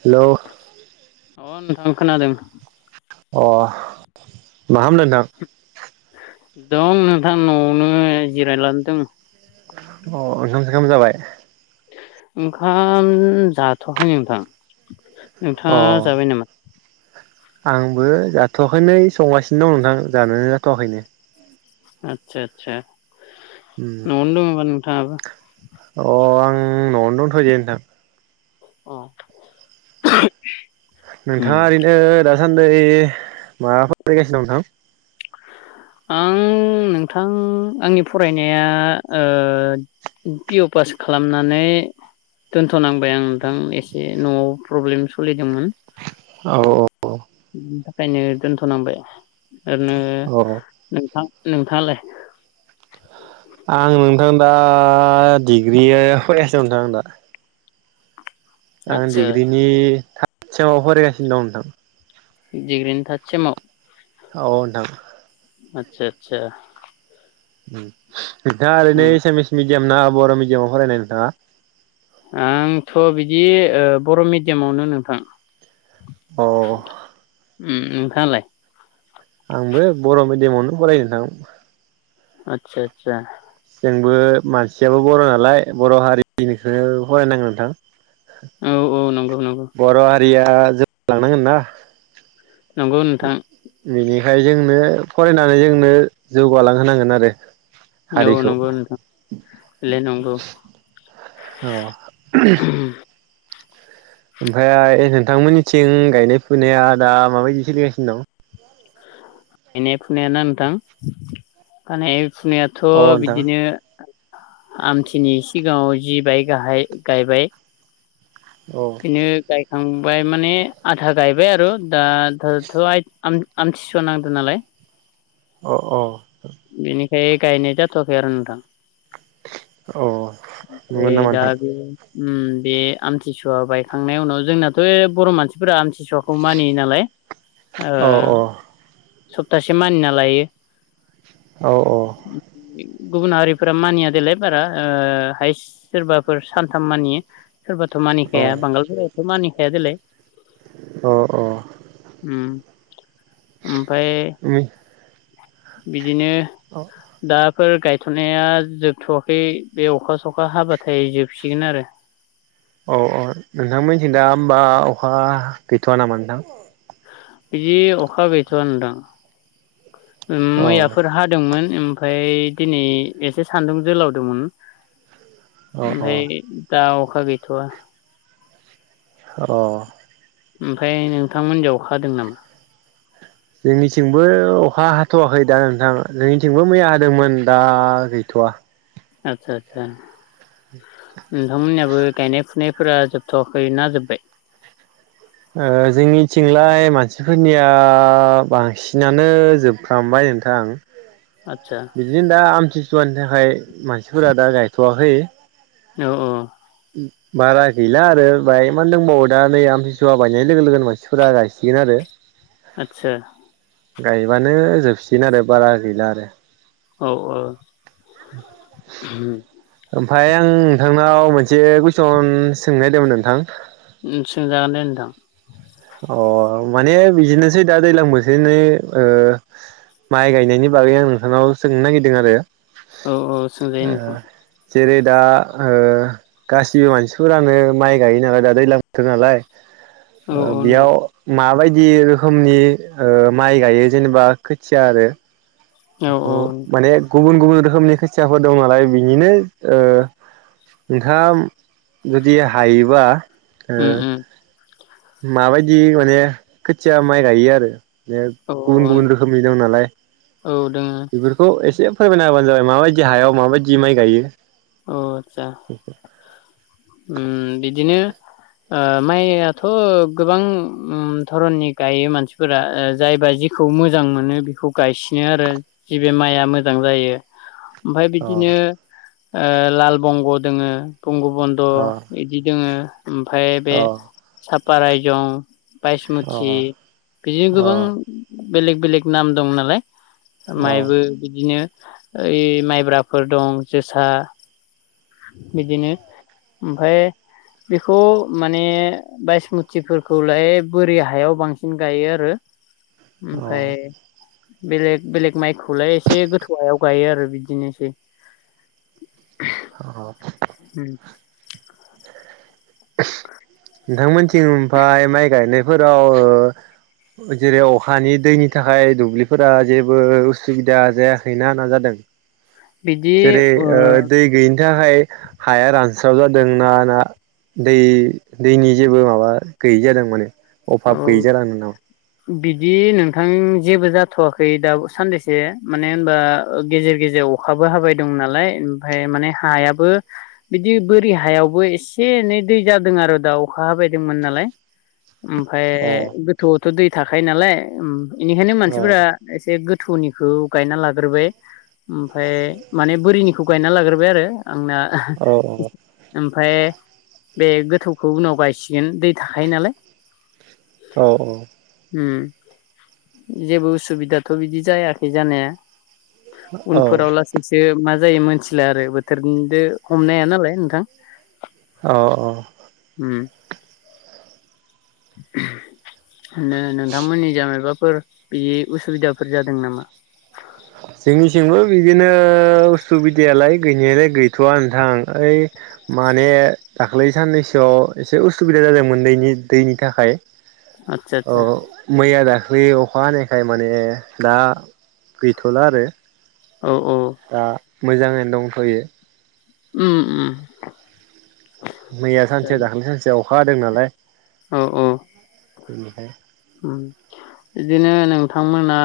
Hello अ नोंथां खानादों। अ माखामदों नोंथां? दं नोंथां न'आवनो जिरायलान दङ। अ ओंखाम सेखाम जाबाय ओंखाम जाथ'खायो नोंथां। अ नोंथाङा जाबाय नामा आंबो जाथ'वाखै नै संगासिनो दं नोंथां जानो जाथ'वाखैनो आथसा आथसा न'आवनो दङबा नोंथाङाबो अ आं न'आवनो दोंथ'यो नोंथां अह नोंथाङा ओरैनो दा सान्दै माबा फरायगासिनो नोंथां आं नोंथां आंनि फरायनाया ओ पिअ' पास खालामनानै दोनथ'नांबाय आं नोंथां एसे न'आव प्रब्लेम सलिदोंमोन। औ बेखायनो दोनथनांबाय ओरैनो औ औ नोंथां नोंथाङालाय आं नोंथां दा डिग्रिया फरायगासिनो नोंथां दा आं आदसा डिग्रिनि सेमाव फरायगासिनो दं नोंथां दिग्रिनि थारद सेमाव औ नोंथां आतसा आतसा उम नोंथाङा ओरैनो एसामिस मि मेडियाम ना बर' मिडियामाव फरायनाय नोंथाङा आंथ' बिदि ओ बर' मिडियामावनो नोंथां अह ओम नोंथाङालाय आंबो बर' मिडियामावनो फरायो नोंथां आतसा आतसा जोंबो मानसियाबो बर' नालाय बर' हारिनिखौ फरायनांगौ नोंथां। औ औ नंगौ नंगौ बर' हा रिया जोब लांनांगोन ना नंगौ नोंथां बेनिखाय जोंनो फरायनानै जोंनो जौगालांहोनांगोन आरो औ हारिखौ नंगौ नोंथां बेलाय नंगौ अ ओमफ्राय नोंथांमोननिथिं गायनाय फुनाया दा माबायदि सोलिगासिनो दं। गायनाय फुनायाना नोंथां माने फुनायाथ' दं बिदिनो आमथिनि सिगाङाव जिबाय गाहाय गायबाय अ बिनो गाय थांबाय माने आथा गायबाय आरो दा थ'-थ' आम-आम-आमथिसुवा नांदों नालाय। अह अह बे गायनाय जाथ'आखै आरो नोंथां [unintelligible] नंगौ ओइ नामा दा नोंथां बे उम बे आमथिसुवा बायखांनायनि उनाव जोंनाथ' बर' मानसिफोरा आमथि सुवाखौ मानिययो नालाय औ औ सप्तासे मानिना लायो औ औ गुबुन हारिफोरा मानिया देलाय बारा ओ हायस सोरबाफोर सानथाम मानियो। सोरबाथ' मानिखाया बांगालफोराथ' मानिखाया देलाय औ ओमफ्राय बिदिनो अह फोर गायथ'नाया जोबथ'वाखै बे अखा सखा हाबाथाय जोबसिगोन आरो अ औ नोंथांमोनथिं दा होमबा अखा गैथ'वा नामा नोंथां? बिदि अखा गैथ'आ नोंथां अ मैयाफोर हादोंमोन ओमफ्राय दिनै एसे सान्दुं जोलावदोंमोन अ ओफाय अ दा अ खा गैथ'आ अह ओमफ्राय नोंथांमोनजों अखाहादों नामा? जोंनिथिंबो अखा हाथ'वाखै दा नोंथां जोंनिथिंबो मैया हादोंमोन दा गैथ'वा आतसा आतसा नोंथांमोनहाबो गायनाय फुनाय फोरा जोबथ'आखै ना जोब्बाय? ओ जोंनिथिंलाय मानसिफोरनिया बांसिनानो जोबफ्रामबाय नोंथां। आदसा बिदिनो दा आमथिसुवानि नि थाखाय मानसिफोरा दा गायथ'वाखै औ औ बारा गैला आरो बाय मा दंबावो दा नै आमथिसुवा बायनाय लोगो लोगोन मानसिफोरा गायसिगोन आरो आतसा गायबानो जोबसिगोन आरो बारा गैला आरो औ औ ओम फाय आं नोंथांनाव मोनसे कुइसन सोंनो नागिरदोंमोन नोंथां उम सोंजागोन दे नोंथां अह माने बिदिनोसै दा दैज्लां बोथोरनि ओ माइ गायनायनि बागै आं नोंथांनाव सोंनो नागिरदों आरो औ औ सोंजायो ओ नोंथां जेरै दा ओ गासिबो मानसिफोरानो माइ गायो नालाय दा दैज्लां बोथोर नालाय औ औ बेयाव नोंथां माबायदि बायदि रोखोमनि माइ गायो जेनेबा खोथिया आरो औ बेखौ माने गुबुन गुबुन। रोखोमनि खोथियाफोर दं नालाय बिनिनो नोंथाङा जुदि हायोबा ए उम उम माबायदि माने खोथिया माइ गायो आरो बे औ गुबुन गुबुन रोखोमनि दं नालाय औ दोङो बेफोरखौ एसे फोरमायना होबानो जाबाय माबायदि हायाव माबायदि माइ गायो। अ आटसा उम बिदिनो माइयाथ' गोबां धरननि गायो मानसिफोरा जायबा जिखौ मोजां मोनो बेखौ गायसिनो आरो जि बे माइआ मोजां जायो। ओमफफ्राय अ बिदिनो। लाल बंग' दोङो। बंग बन्द अ बिदि दोङो। ओमफफ्राय अ बे साब। बारायजं। बायसमुथि बिदिनो अ गोबां। बेलेग बेलेग नाम दं नालाय। मायबो बिदिनो। ओइ माइब्राफोर दं जो। सा। बिदिनो ओमफाय बेखौ माने बायसमुथिफोरखौलाय बोरि हायाव बांसिन गायो आरो। अ ओमफ्राय। बेलेग बेलेग माइखौलाय एसे गोथौायाव गायो आरो बिदिनोसै। आं। उम। [inaudible] नोंथांमोनथिं ओमफ्राय माइ गायनायफोराव जेरै अखानि दैनि थाखाय दुब्लिफोरा जेबो उसुबिदा जायाखैना जादों। बिदि जेरै ओ दै गै बिनि थाखाय हाया रानस्राव जादों ना ना दै दैनि जेबो माबा गैयि जादों माने औ अभाब गैयै जाना दं नामा। बिदि नोंथां जेबो जाथ'वाखै दा सानदैसो माने होनबा गेजेर गेजेर अखाबो हाबाय दं नालाय ओमफाय माने हायाबो बिदि बोरि हायावबो एसे एनै दै जादों आरो दा अखा हाबायदोंमोन नालाय। ओमफ्राय अ गोथौआवथ' दै। थाखायो नालाय उम बेनिखायनो अ मानसिफोरा एसे गो थुनिखौ गायना लाग्रोबाय, ओमफ्राय माने बोरिनि खौ गायना लाग्रोबाय आरो आंना ओहो अ औ उम-' ओमफ्राय बे गोथौखौ उनाव गायसिगोन दै थाखायो नालाय औ-औ उम जेबो उसुबिदाथ बिदि जायाखै जानाया। उनफोराव औ लासैसो मा जायो मोनथिला आरो बोथोरनिदो हमनाया नालाय नोंथां। औ-औ उम नोंथांमोननि इजा मायबाफोर बि उसुबिदाफोर जादों नामा? थिंबो बिदिनो उसुबिदायालाय गैनायालाय गैथवा नोंथां ओइ माने दाखालै साननैसोआव एसे उसुबिदा जादोंमोन नैनि दैनि थाखाय। आदसा अ आदसा मैया दा? बै अखाहानायखाय माने दा गैथला आरो। औ औ दा मोजांङै दंथयो। उम-उम मैया सानसे दाखालि सानसेयाव अखाहादों नालाय औ-औ बेनिफ्राय ओम बिदिनो नोंथांमोना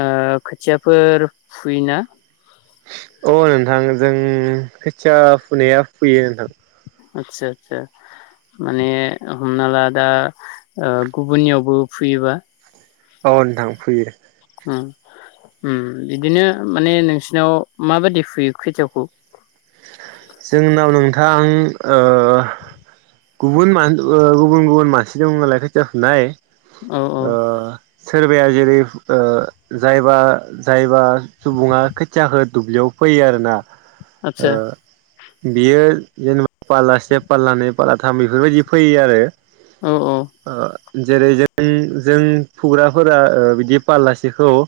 ओ खोथियाफोर फुयो ना। अ नोंथां जों खोथिया फुनाया फुयो नोंथां। आदसा आदसा माने हमना ला दा गुबुननियावबो फुयोबा। औ नोंथां फुयो। ओम ओम बिदिनो माने नोंसिनाव माबादि फुयो खोथियाखौ? आं ओ गुबुन मान ओ-गुबुन-गुबुन मानसि दंङोनालाय खायथिा फुनाय। औ औ ओ [inaudible] सोरबाया जेरै ओ जायबा-जायबा सुबुङा खोथियाखो दुब्लियाव फैयो आरोना। ओ आतसा बियो जेनेबा फालला से फालला नै फाललाथाम बेफोरबायदि फैयो आरो। औ औ आ जेरै जों जों फुग्राफोरा बिदि फालासेखौ ओ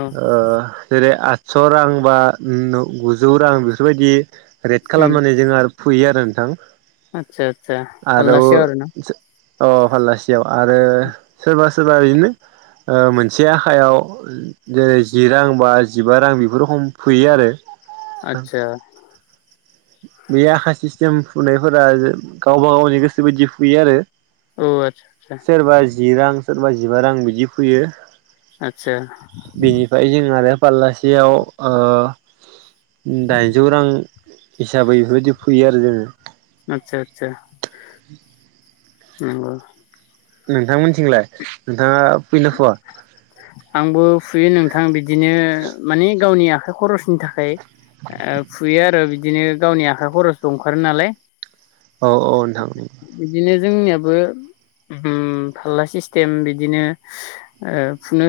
औ जेरै स रां बा उम गुजौ रां बेफोरबायदि। रेड उम खालामलारनानै जोंङो आरो फुयो आरो नोंथां। आतसा आतसा आरो फाललासेयाव ना आलासियाव आरो सोरबा सोरबा बिदिनो ओ मोनसे आखायाव जेरै जि रां बाजिबा रां बेफोर रखम फुयो आरो आथसा। बे आखा सिस्टेम फुनायफोरा गावबा गावनि गोसो बायदि फुयो आरो औ आतसा सोरबा जिरां सोरबा जिबा रां बिदि फैयो। आतसा बेनिफाय जों आरो फाललासेयाव ओ दाइनजौ रां। हिसाबै बेफोरबायदि फुयो आरो जोङो। आथसा आथसा नंगौ। नोंथांमोनथिंलाय नोंथाङा फुयोना फुया? आंबो फुयो नोंथां बिदिनो मानि गावनि आखाइ खरसनि थाखाय। ओ फुयो आरो बिदिनो गावनि आखाइ खरस अंखारो नालाय औ औ नोंथां बिदिनो जोंनियाबो ओ फाल्ला ओम सिस्टेम बिदिनो ओ फुनो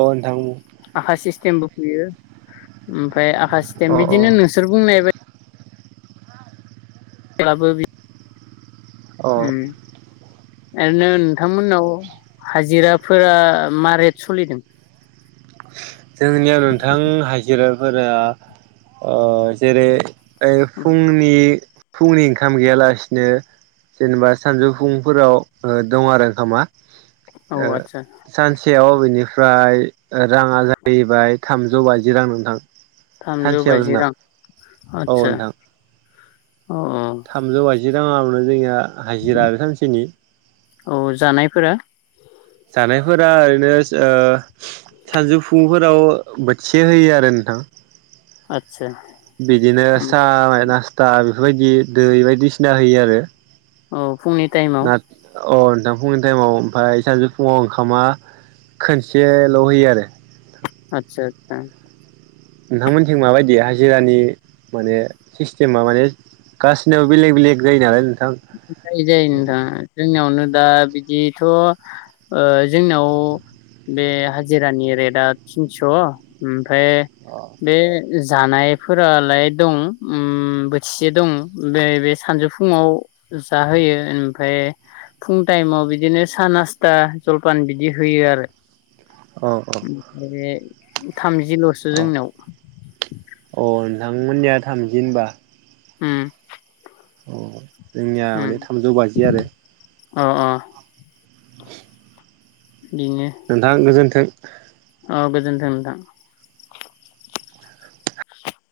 अ नोंथां आखा सिस्टेमबो फुयो। ओमफाय आखा स्टेम अ बिदिनो अ नोंसोर बुंनाय ब्लाबो बि अ उम्म ओरैनो नोंथांमोननाव हाजिराफोरा मा रेत सलिदों? [inaudible] जोंनियाव रो नोंथां हाजिरा फोरा अ जेरै ओइ फुंनि फुंनि ओंखाम गैयालासिनो जेनेबा सानजौफुंफोराव दं आरो ओंखामा। औ ओ आदसा सानसेयाव अबेनि फाय ओ राङा जाहैबाय थामजौ बाजि रां नोंथां। थामजौ सानसेयाव बाजि जोंना रां। औ आतसा नोंथां अ अ जि राङावनो जोंनिया हाजिरा आरो सानसेनि । औ जानायफोरा जानायफोरा ओरैनो ओ सानजौफुुंफोराव बोथिसे होयो आरो नोंथां । आत बिदिनो साह बाइ नासता बेफोरबायदि दै बायदिसिना होयो आरो । औ। फुंनि टाइमाव? अ नोंथां फुंनि टाइमाव ओमफ्राय सानजौ फुङाव ओंखामा खनसेल होयो आरो । आतसा आथसा । नोंथांमोनथिं माबायदि हाजिरानि माने सिस्टेमा माने गसिनबो बेलेग बेलेग जायो नालाय नों जायो जायो नोंथां जोंनियावनो दा बिदिथ ओ जोंनाव बे हाजिरानि रेटआ थिनस ओ मफाय अ बे जानायफोरालाय दं उम बोथिसे दं बे बे सानजौफुङाव जाहोयो ओमफफ्राय फुं टाइमाव बिदिनो सान आासथा जलपान बिदि होयो आरो । अ ओमफ्राय [unintelligible] थामजिलसो अ जोंनियाव नोंथांमोननिया थामजि होनबाबा? उम । औ। जोंनिया माने थामजौ बाजि आरो । अ अ। [unintelligible] नोंथा गोजोन्थों [unintelligible] औ गोजोन्थों नोंथां ।